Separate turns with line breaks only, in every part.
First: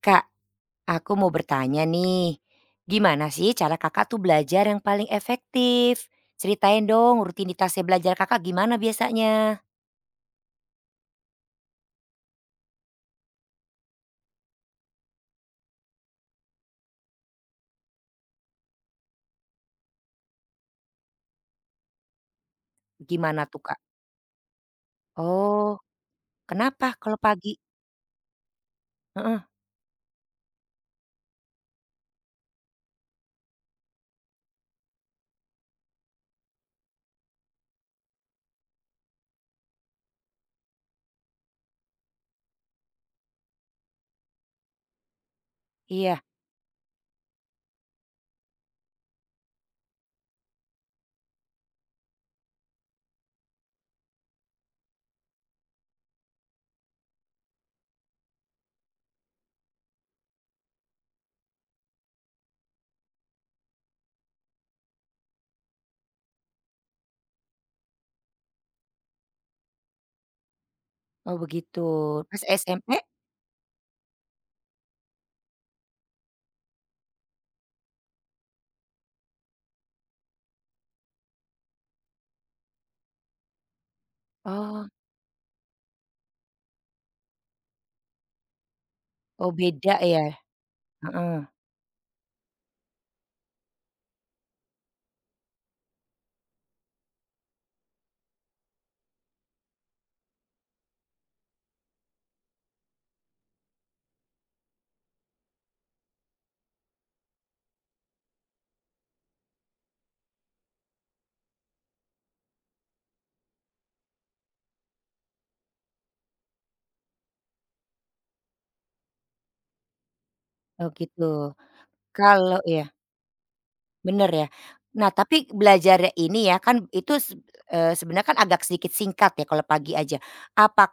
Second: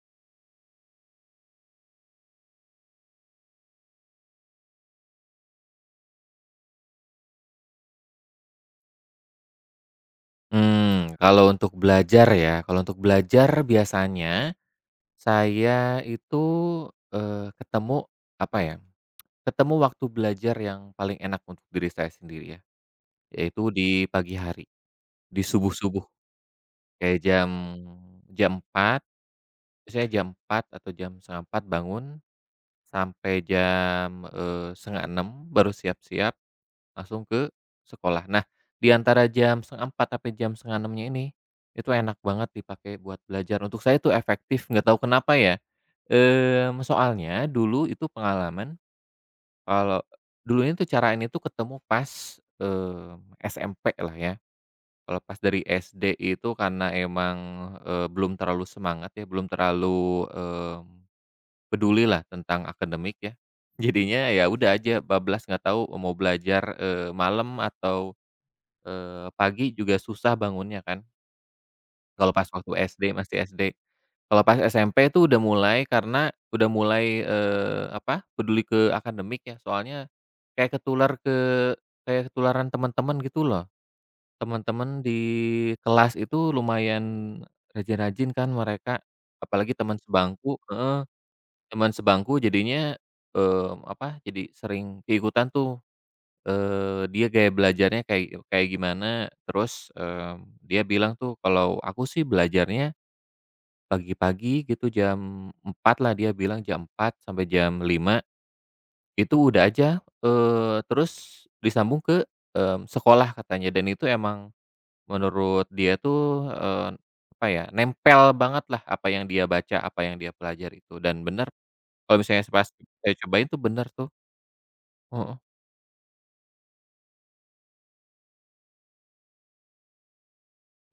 Kak, aku mau bertanya nih. Gimana sih cara kakak tuh belajar yang paling efektif? Ceritain dong rutinitasnya belajar kakak gimana biasanya?
Kalau untuk belajar ya, kalau untuk belajar biasanya saya itu, ketemu, apa ya, ketemu waktu belajar yang paling enak untuk diri saya sendiri ya,
Gimana tuh
yaitu
kak?
di pagi hari, di
Oh,
subuh-subuh.
kenapa kalau
Kayak jam
pagi?
jam empat,
Heeh,
saya jam 4 atau jam 3.30 bangun, sampai jam, 5.30 baru siap-siap. Langsung ke sekolah. Nah, di antara jam 3.30 sampai jam 5.30nya ini, itu enak banget dipakai buat belajar. Untuk saya itu efektif, nggak tahu kenapa ya.
iya.
Soalnya dulu itu pengalaman kalau dulunya tuh cara ini tuh ketemu pas, SMP lah ya. Kalau pas dari SD itu karena emang, belum terlalu semangat ya, belum terlalu, peduli lah tentang akademik ya. Jadinya ya udah aja bablas, nggak tahu mau belajar, malam atau pagi juga susah bangunnya kan,
Oh begitu.
kalau
Pas
pas waktu
SMP?
SD, masih SD. Kalau pas SMP itu udah mulai karena udah mulai, apa, peduli ke akademik ya, soalnya kayak ketular ke kayak ketularan teman-teman gitu loh.
Oh,
Teman-teman di kelas itu lumayan rajin-rajin kan mereka,
oh
apalagi
beda
teman
ya?
sebangku, heeh,
Heeh.
teman sebangku jadinya, apa, jadi sering keikutan tuh. Dia gaya belajarnya kayak kayak gimana, terus, dia bilang tuh kalau aku sih belajarnya pagi-pagi gitu jam 4 lah, dia bilang jam 4 sampai jam 5 itu udah aja, terus disambung ke, sekolah katanya, dan itu emang menurut dia tuh, apa ya, nempel banget lah apa yang dia baca, apa yang dia pelajari
Oh
itu, dan
gitu.
bener kalau misalnya
Kalau
pas
ya
saya cobain tuh bener tuh.
bener ya. Nah,
Heeh.
tapi belajarnya ini ya kan itu se sebenarnya kan agak sedikit singkat ya kalau pagi aja.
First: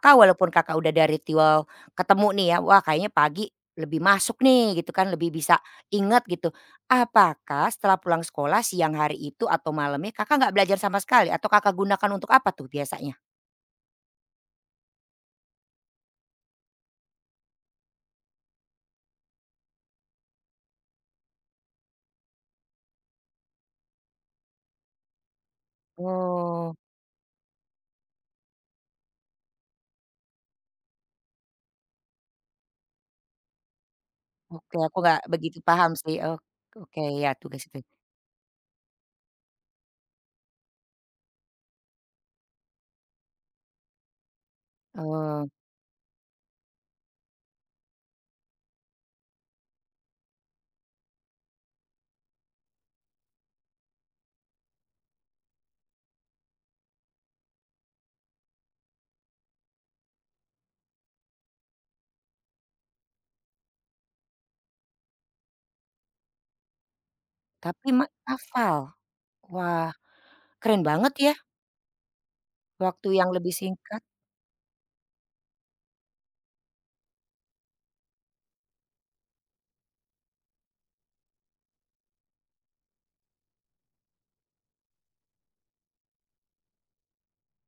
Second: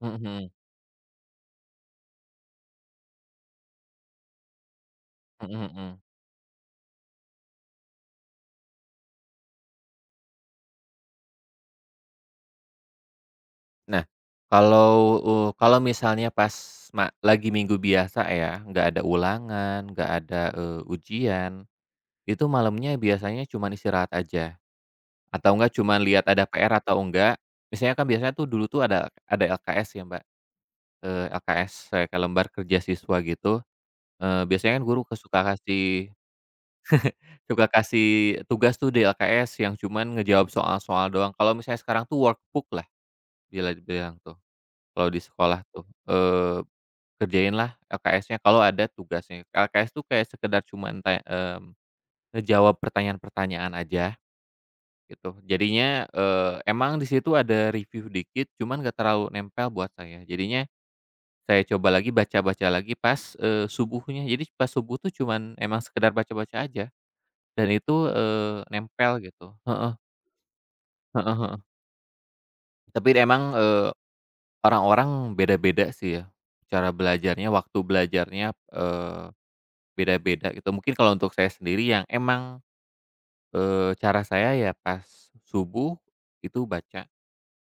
Mhm
walaupun
mhm.
Kakak udah dari ritual ketemu nih ya, wah kayaknya pagi lebih masuk nih gitu kan, lebih
Mhm
bisa
mhm.
inget gitu. Apakah setelah pulang sekolah siang hari itu atau malamnya Kakak nggak belajar sama sekali atau Kakak gunakan untuk apa tuh biasanya?
Nah, kalau, kalau misalnya pas lagi minggu biasa ya, nggak ada ulangan, nggak ada, ujian, itu malamnya biasanya cuma istirahat aja, atau enggak cuma lihat ada PR
Oh,
atau enggak, misalnya kan biasanya tuh dulu tuh ada LKS ya Mbak, LKS kayak lembar kerja siswa gitu, biasanya
oke
kan
aku
guru
nggak
suka
begitu paham
kasih
sih. Oh, oke ya tugas
suka
itu.
kasih tugas tuh di LKS yang cuman ngejawab soal-soal doang, kalau misalnya sekarang tuh workbook lah bila dibilang tuh, kalau di
Oh,
sekolah tuh, eh, kerjainlah LKS-nya kalau ada tugasnya. LKS tuh kayak sekedar cuman ngejawab pertanyaan-pertanyaan aja gitu. Jadinya, emang di situ ada review dikit, cuman gak terlalu nempel buat saya. Jadinya saya coba lagi, baca-baca lagi pas, subuhnya. Jadi pas subuh tuh cuman emang sekedar baca-baca aja dan
tapi
itu,
ma hafal?
nempel gitu.
Wah
Heeh,
keren banget ya.
heeh, heeh. Tapi
Waktu yang
emang,
lebih singkat?
orang-orang beda-beda sih ya cara belajarnya, waktu belajarnya, eh, beda-beda gitu. Mungkin kalau untuk saya sendiri yang emang, cara saya ya pas subuh itu baca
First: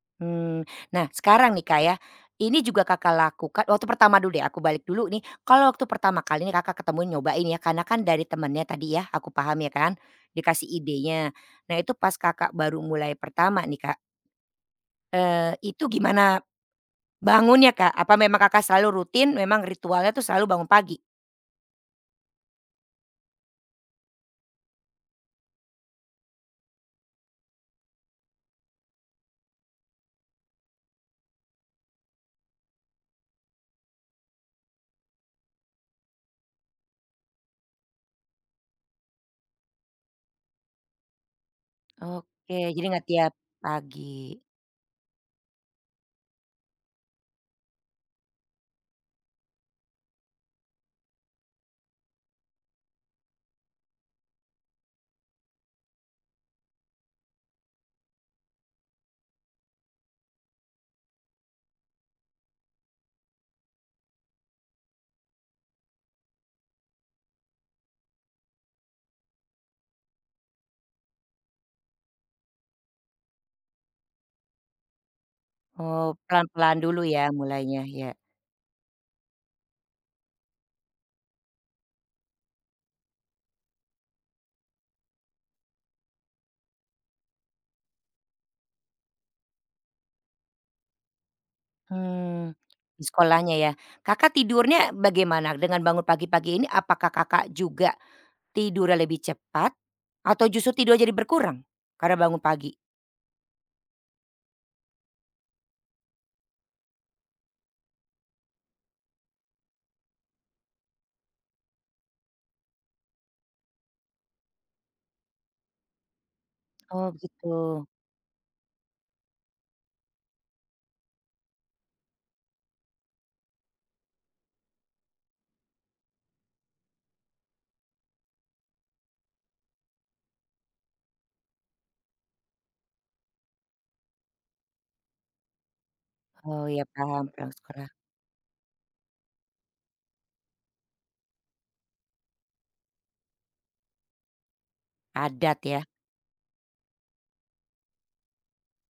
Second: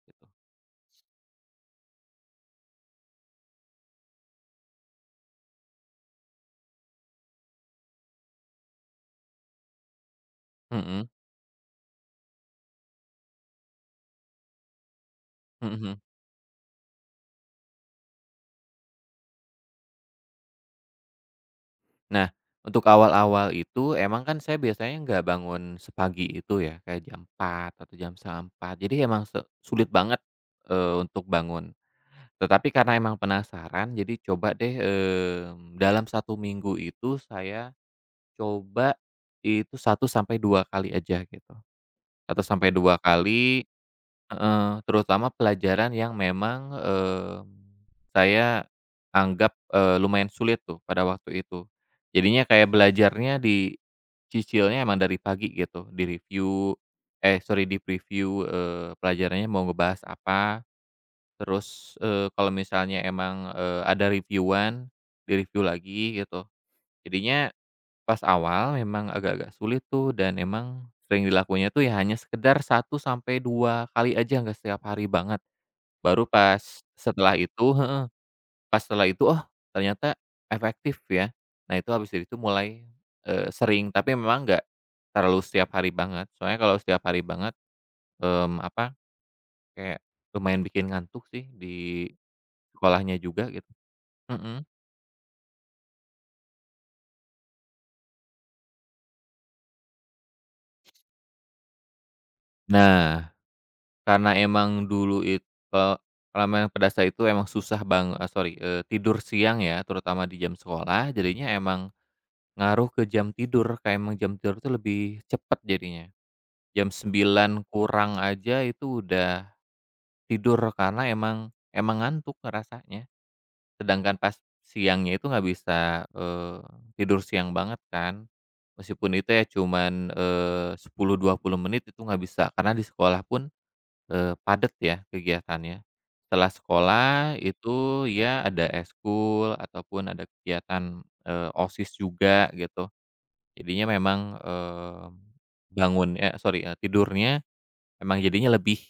gitu.
Hmm. Nah sekarang nih Kak ya, ini juga Kakak lakukan waktu pertama dulu deh aku balik dulu nih, kalau waktu pertama kali nih Kakak ketemu nyobain ya karena kan dari temennya tadi ya aku paham ya kan, dikasih
Mhm,
idenya. Nah itu pas Kakak baru mulai pertama nih Kak, eh
mhm
itu
mhm.
gimana bangunnya Kak? Apa memang Kakak selalu rutin memang ritualnya tuh selalu bangun pagi?
Nah, untuk awal-awal itu emang kan saya biasanya nggak bangun sepagi itu ya, kayak jam empat atau jam setengah empat, jadi emang sulit banget, untuk bangun. Tetapi karena emang penasaran jadi coba deh, dalam satu minggu itu saya coba itu 1 sampai 2 kali aja gitu. satu
Oke
sampai
jadi
dua
nggak tiap
kali
pagi.
heeh, terutama pelajaran yang memang, saya anggap, lumayan sulit tuh pada waktu itu. Jadinya kayak belajarnya dicicilnya emang dari pagi gitu, di-review, sorry, di-preview, pelajarannya mau ngebahas apa, terus, kalau misalnya emang, ada review-an, di-review lagi gitu. Jadinya pas awal memang agak-agak sulit tuh, dan emang sering dilakuinnya tuh ya hanya sekedar 1 sampai 2 kali aja, nggak setiap hari banget.
Oh
Baru pas
pelan-pelan dulu ya
setelah itu,
mulainya,
heeh,
ya.
pas setelah itu, oh ternyata efektif ya. Nah itu habis dari itu mulai, sering, tapi memang nggak terlalu setiap hari banget. Soalnya kalau setiap hari banget, apa, kayak lumayan bikin ngantuk sih di
Hmm, di
sekolahnya juga
sekolahnya
gitu.
ya. Kakak
Mhm.
tidurnya bagaimana dengan bangun pagi-pagi ini, apakah Kakak juga tidurnya lebih cepat atau justru tidur jadi berkurang karena bangun pagi?
Nah, karena emang dulu itu kalau ramen pedas itu emang susah sorry, tidur siang ya, terutama di jam sekolah, jadinya emang ngaruh ke jam tidur, kayak emang jam tidur itu lebih cepat jadinya. Jam
Oh begitu.
sembilan kurang aja itu udah tidur, karena emang emang ngantuk ngerasanya. Sedangkan pas siangnya itu nggak bisa, tidur siang banget kan. Meskipun itu ya cuman, 10 20 menit itu nggak bisa, karena di sekolah pun padat ya kegiatannya. Setelah
Oh ya paham,
sekolah
pulang sekolah
itu ya ada eskul ataupun ada kegiatan, OSIS juga gitu. Jadinya memang,
padat ya.
sorry, tidurnya memang jadinya lebih,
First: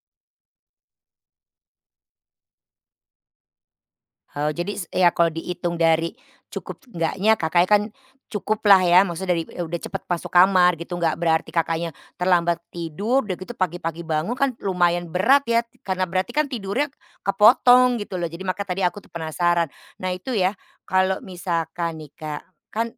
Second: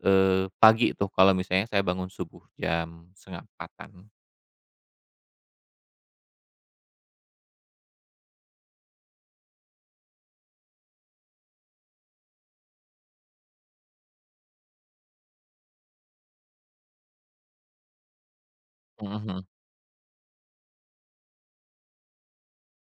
pagi tuh kalau misalnya saya bangun subuh jam 3.30an.
Oh, jadi s ya kalau dihitung dari cukup enggaknya Kakaknya kan cukup lah ya, maksudnya dari udah cepet masuk kamar gitu, nggak berarti Kakaknya terlambat tidur, udah gitu pagi-pagi bangun kan lumayan berat ya, karena berarti kan tidurnya kepotong gitu loh. Jadi maka tadi aku tuh penasaran. Nah itu ya, kalau misalkan nih Kak, kan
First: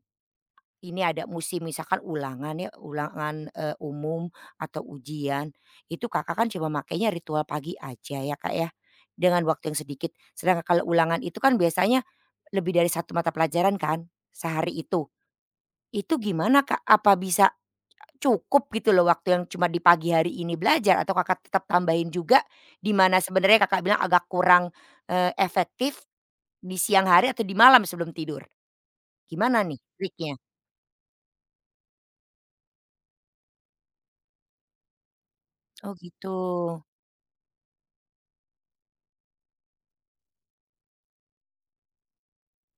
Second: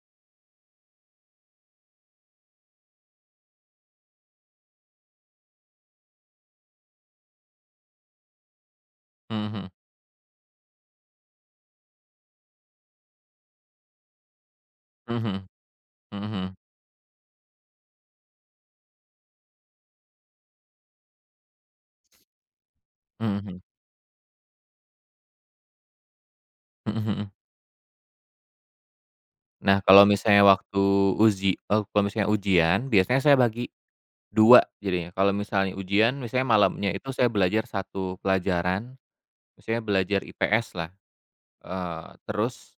ini ada musim misalkan ulangan ya, ulangan, umum atau ujian, itu Kakak kan cuma makainya ritual pagi aja ya, Kak, ya, dengan
Mhm
waktu yang sedikit. Sedangkan kalau ulangan itu kan biasanya lebih dari satu mata pelajaran kan sehari itu.
mhm.
Itu
Mhm mhm.
gimana, Kak? Apa bisa cukup gitu loh waktu yang cuma di pagi hari ini belajar atau Kakak tetap tambahin juga di mana
Mhm mhm. Mhm mhm.
sebenarnya Kakak bilang agak kurang, efektif di
Mhm
siang
mhm.
hari atau di malam sebelum tidur? Gimana
Nah,
nih
kalau
triknya?
misalnya waktu kalau misalnya ujian biasanya saya bagi 2 jadinya, kalau misalnya
Oh
ujian,
gitu,
misalnya malamnya itu saya belajar satu pelajaran, misalnya belajar IPS lah, terus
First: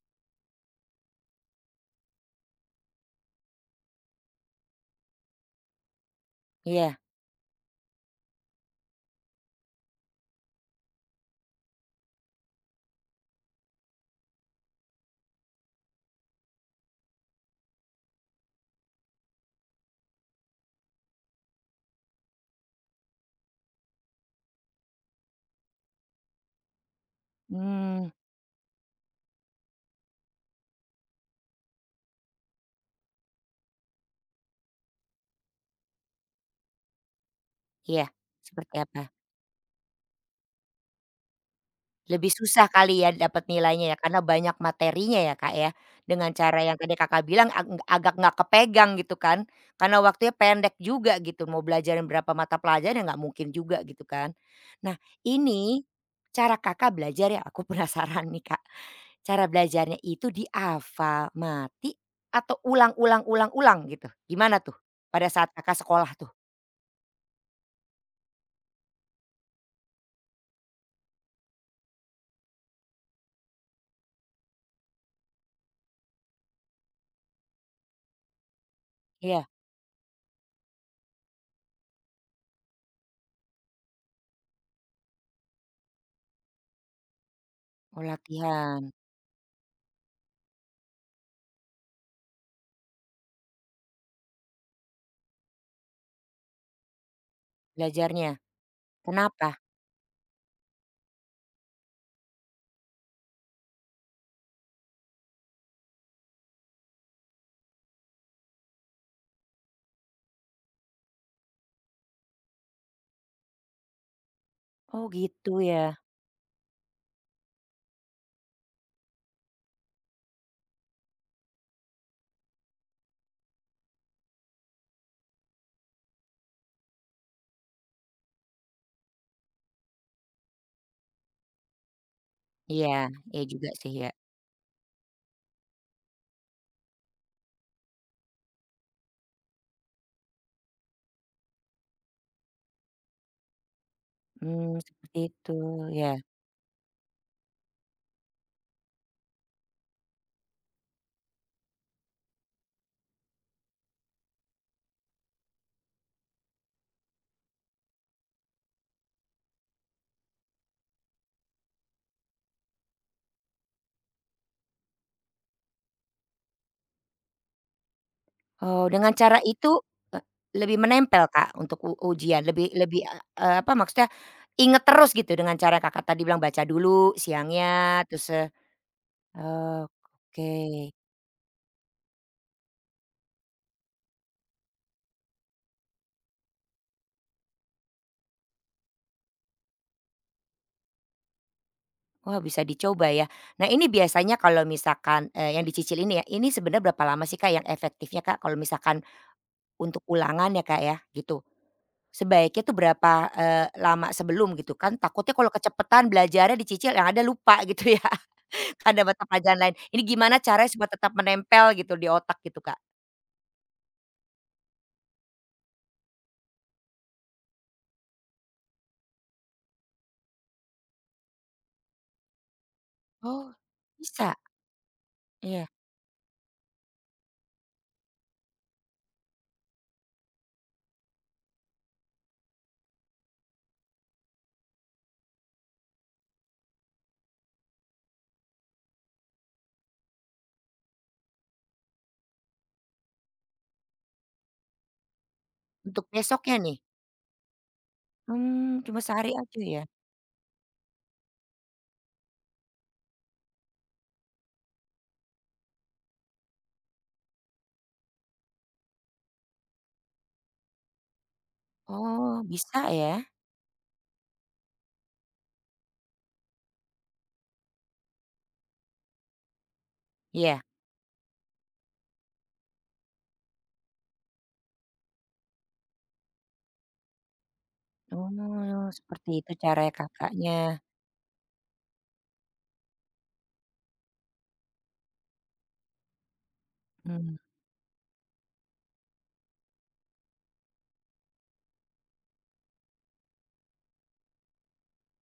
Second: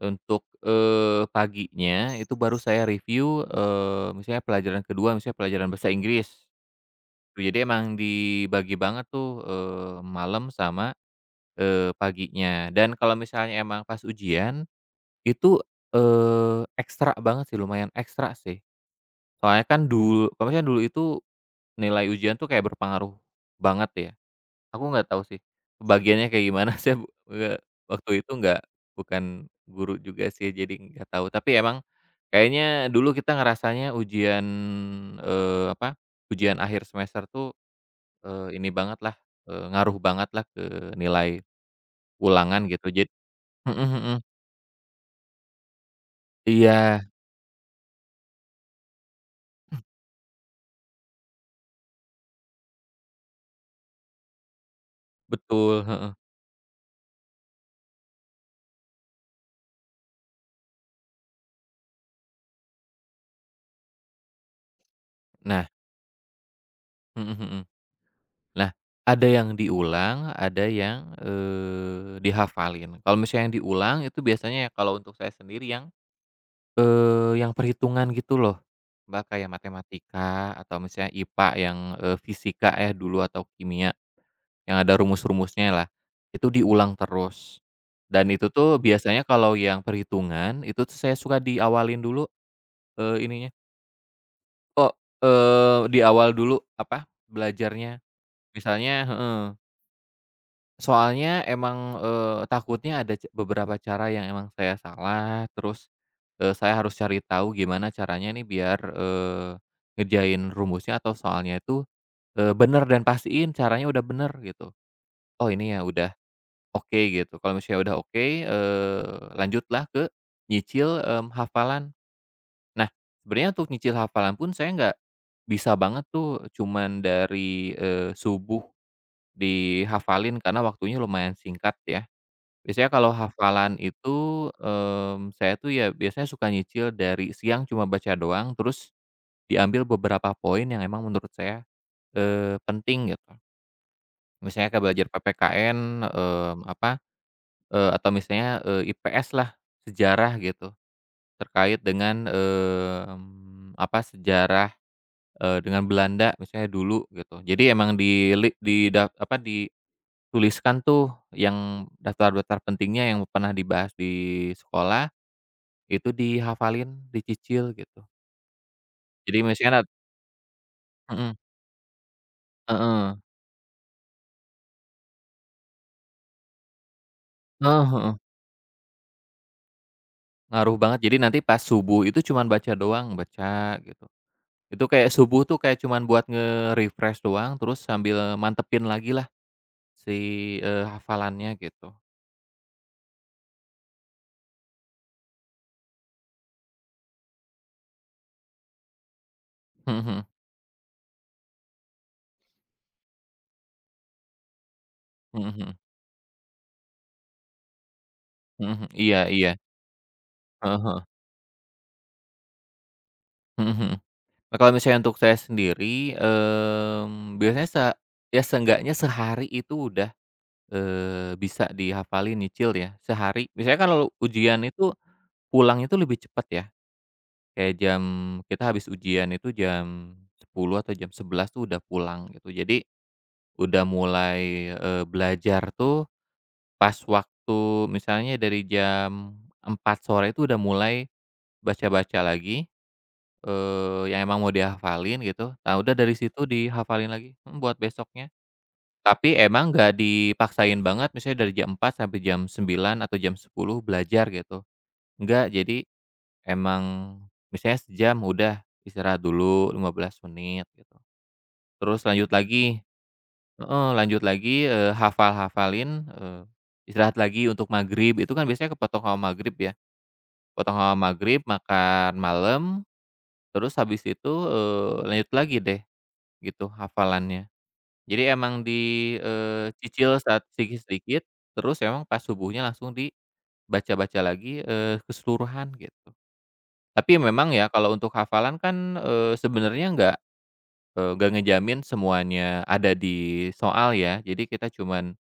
untuk, paginya itu baru saya review, misalnya pelajaran kedua misalnya pelajaran bahasa Inggris.
iya.
Jadi emang dibagi banget tuh, malam sama, paginya. Dan kalau misalnya emang pas ujian, itu, ekstra banget sih, lumayan ekstra sih. Soalnya kan dulu kalau misalnya dulu itu nilai ujian tuh kayak berpengaruh banget ya. Aku nggak tahu sih, pembagiannya kayak gimana, eee,
Mmm,
waktu itu nggak bukan guru juga sih, jadi nggak tahu. Tapi emang kayaknya dulu kita ngerasanya ujian, apa, ujian akhir semester tuh,
iya,
ini
seperti apa?
bangetlah, ngaruh banget lah ke nilai
Lebih
ulangan
susah
gitu.
kali ya dapat nilainya ya karena banyak materinya ya, Kak, ya? Dengan cara
Iya,
yang tadi Kakak bilang ag agak nggak kepegang gitu kan, karena waktunya pendek juga gitu, mau belajarin berapa mata pelajaran ya nggak mungkin juga gitu kan. Nah
betul,
ini,
heeh.
cara Kakak belajar ya aku penasaran nih, Kak, cara belajarnya itu di Alfamati atau ulang ulang ulang ulang gitu? Gimana tuh pada saat
Nah,
Kakak sekolah tuh?
mhm mhm. Nah, ada yang diulang, ada yang, dihafalin. Kalau misalnya yang diulang itu biasanya ya kalau untuk saya sendiri yang yang perhitungan gitu loh, Mbak,
Iya,
kayak matematika atau misalnya IPA yang, fisika ya dulu atau kimia, yang ada rumus-rumusnya lah, itu diulang terus.
oh
Dan itu tuh
latihan,
biasanya kalau yang perhitungan, itu tuh saya suka diawalin dulu, ininya, kok, di awal dulu, apa, belajarnya.
belajarnya,
Misalnya heeh.
kenapa?
Soalnya emang, takutnya ada beberapa cara yang emang saya salah, terus, saya harus cari tahu gimana caranya nih biar, ngerjain rumusnya atau soalnya itu, bener dan pastiin caranya udah bener gitu.
Oh
Oh
gitu
ini
ya.
ya udah oke gitu, kalau misalnya udah oke, lanjutlah ke nyicil, hafalan. Nah, sebenarnya untuk nyicil hafalan pun saya nggak bisa banget tuh cuman dari, subuh dihafalin karena waktunya lumayan singkat ya.
Iya,
Biasanya kalau
iya juga
hafalan
sih ya.
itu, saya tuh ya biasanya suka nyicil dari siang cuma baca doang, terus diambil beberapa poin yang emang menurut saya, penting gitu. Misalnya
Hmm
kayak belajar
seperti itu
PPKN,
ya.
apa, atau misalnya, IPS lah, sejarah gitu, terkait dengan, apa, sejarah, dengan Belanda misalnya dulu gitu. Jadi emang dili di da apa, dituliskan tuh yang daftar-daftar pentingnya yang pernah dibahas di sekolah. Itu dihafalin, dicicil gitu.
Oh dengan cara
Jadi misalnya
itu, e lebih menempel
mhm,
Kak untuk u ujian lebih lebih,
heeh,
apa maksudnya inget terus gitu dengan cara Kakak tadi bilang baca dulu
heeh
siangnya
heeh,
terus,
ngaruh
oke.
banget. Jadi nanti pas subuh itu cuman baca doang, baca gitu. Itu kayak subuh tuh kayak cuman buat nge-refresh doang, terus sambil mantepin lagi lah si, hafalannya gitu.
Wah bisa dicoba ya. Nah ini biasanya kalau misalkan, yang dicicil ini ya, ini sebenarnya berapa lama sih Kak yang efektifnya Kak kalau misalkan
Mhm
untuk
mhm,
ulangan ya Kak ya gitu? Sebaiknya tuh berapa, lama sebelum gitu kan takutnya
mhm
kalau
mhm,
kecepatan belajarnya dicicil yang ada lupa gitu ya,
mhm mhm,
kan ada
iya
mata
iya,
pelajaran lain. Ini gimana caranya
heeh
supaya
heeh,
tetap menempel gitu di otak gitu, Kak?
mhm mhm. Nah, kalau misalnya untuk saya sendiri, biasanya ya seenggaknya sehari itu udah bisa dihafalin, nyicil ya, sehari.
Oh,
Biasanya kalau
bisa?
ujian itu,
Iya,
pulang itu lebih cepat ya, kayak jam kita habis ujian itu jam 10 atau jam 11 tuh udah pulang gitu. Jadi, udah mulai, belajar tuh pas waktu misalnya dari jam 4 sore itu udah mulai baca-baca lagi, yang emang mau dihafalin gitu. Nah udah
untuk
dari situ
besoknya nih?
dihafalin lagi, mhm, buat besoknya.
Mmm, cuma sehari
Tapi
aja
emang
ya?
nggak dipaksain banget misalnya dari jam 4 sampai jam 9 atau jam 10 belajar gitu, nggak. Jadi emang misalnya sejam udah istirahat dulu 15 menit gitu, terus lanjut
Oh, bisa
lagi,
ya?
heeh, lanjut lagi, hafal-hafalin, istirahat lagi untuk maghrib, itu kan biasanya kepotong sama maghrib ya,
Iya.
potong sama maghrib, makan malam, terus habis itu, lanjut lagi deh gitu hafalannya. Jadi emang
Oh,
di,
seperti itu caranya
cicil
Kakaknya.
sedikit-sedikit, terus emang pas subuhnya langsung dibaca-baca lagi, keseluruhan gitu. Tapi
Hmm
memang ya kalau untuk hafalan kan, sebenarnya nggak, nggak ngejamin semuanya ada di soal ya. Jadi kita cuman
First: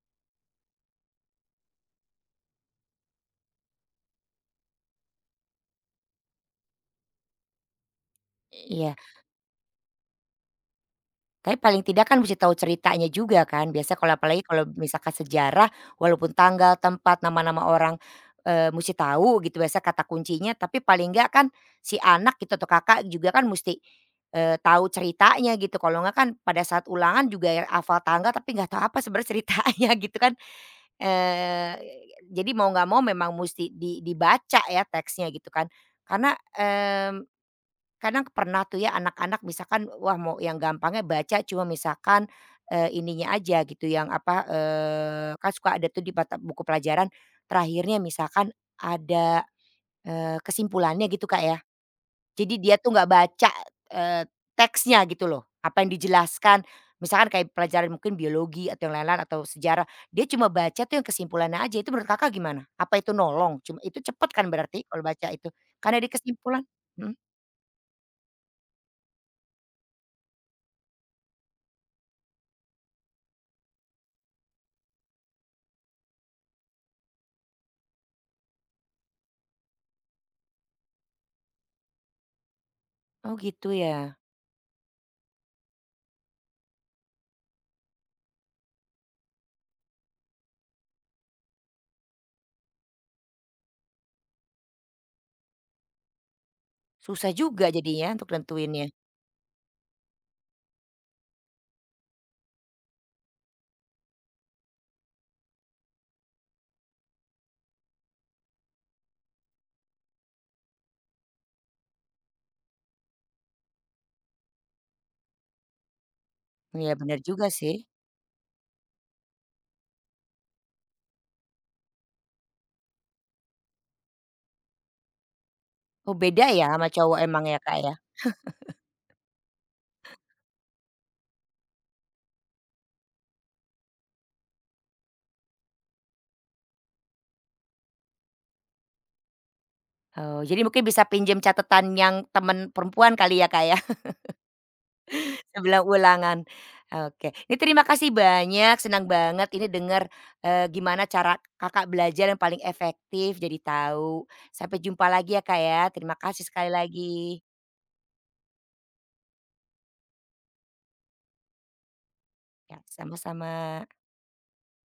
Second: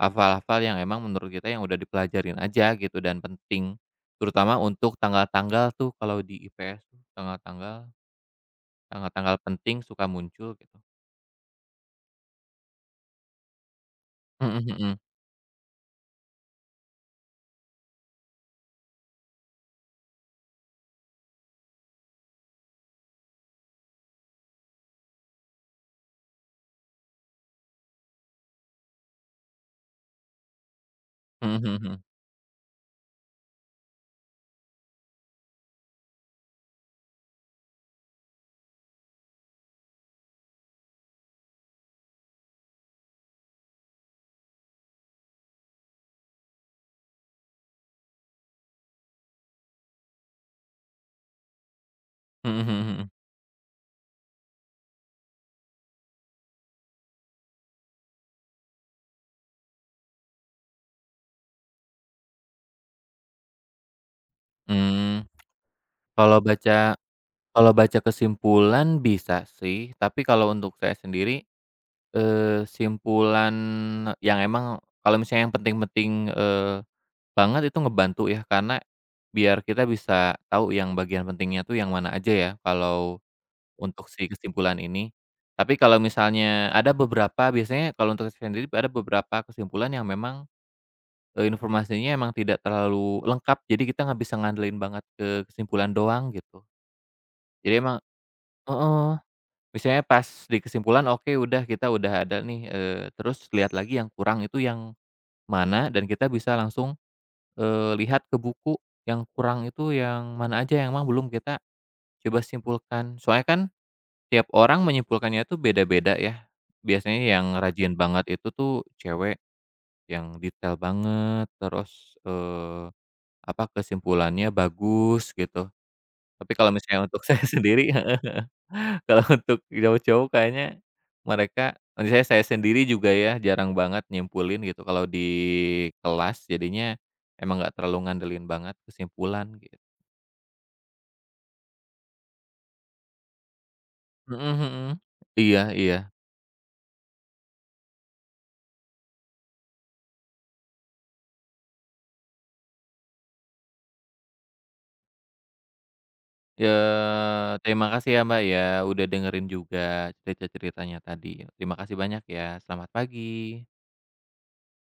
hafal-hafal yang emang menurut kita yang udah dipelajarin aja gitu dan penting. Terutama untuk tanggal-tanggal tuh kalau di IPS tuh tanggal-tanggal,
iya.
tanggal-tanggal penting suka muncul gitu.
Tapi paling tidak kan mesti tahu ceritanya juga kan, biasa kalau apalagi
Mhm
kalau
mhm.
misalkan sejarah, walaupun tanggal, tempat, nama-nama orang, musti tahu gitu biasa kata kuncinya, tapi paling enggak kan si anak gitu atau kakak juga kan mesti tahu ceritanya gitu, kalau enggak kan pada saat ulangan juga ya hafal tanggal tapi nggak tahu apa sebenarnya ceritanya gitu kan,
Mhm
eee,
mhm mhm.
jadi mau nggak mau memang mesti di dibaca ya teksnya gitu kan, karena, kadang pernah tuh ya anak-anak misalkan wah mau yang gampangnya baca cuma misalkan, ininya aja gitu yang apa, kan suka ada tuh di mata buku pelajaran terakhirnya misalkan ada, kesimpulannya gitu, Kak, ya. Jadi
Mhm
dia
mhm
tuh nggak
mhm.
baca, eee, teksnya gitu loh, apa yang dijelaskan. Misalkan kayak pelajaran mungkin biologi atau yang lain-lain atau sejarah, dia cuma baca tuh yang kesimpulannya aja itu menurut Kakak gimana? Apa itu nolong? Cuma itu cepet kan berarti kalau
Mmm.
baca itu? Karena di
Kalau
kesimpulan
baca
mhm,
kalau baca kesimpulan bisa sih, tapi kalau untuk saya sendiri, simpulan yang emang kalau misalnya yang penting-penting, banget itu ngebantu ya, karena biar kita bisa tahu yang bagian pentingnya tuh yang mana aja ya, kalau
oh gitu ya?
untuk si kesimpulan ini. Tapi kalau misalnya ada beberapa biasanya kalau untuk saya sendiri ada beberapa kesimpulan yang memang, informasinya emang tidak terlalu lengkap, jadi kita nggak bisa ngandelin banget ke kesimpulan doang gitu.
Susah juga
Jadi emang
jadinya untuk nentuinnya.
heeh. Misalnya pas di kesimpulan oke udah kita udah ada nih, terus lihat lagi yang kurang itu yang mana dan kita bisa langsung, lihat ke buku yang kurang itu yang mana aja yang memang belum kita coba simpulkan. Soalnya kan tiap orang menyimpulkannya itu beda-beda ya.
Iya bener
Biasanya yang
juga sih.
rajin banget itu tuh cewek yang detail banget terus, apa, kesimpulannya bagus gitu.
Oh beda
Tapi
ya
kalau
sama
misalnya
cowok
untuk saya
emang ya, Kak,
sendiri
ya?
heeh. Kalau untuk jauh-jauh kayaknya mereka misalnya saya sendiri juga ya jarang banget nyimpulin gitu kalau di kelas jadinya emang nggak terlalu ngandelin banget kesimpulan gitu.
Oh jadi mungkin bisa pinjam catatan yang temen perempuan kali ya, Kak, ya
Mhm mhm. Iya
sebelum
iya.
ulangan. Oke, ini terima kasih banyak senang banget ini denger, gimana cara Kakak belajar yang paling efektif jadi tahu. Sampai jumpa lagi ya, Kak, ya. Terima kasih sekali
Ya,
lagi.
terima kasih ya, Mbak, ya udah dengerin juga cerita-ceritanya tadi. Terima kasih banyak ya.
Ya
Selamat
sama-sama.
pagi.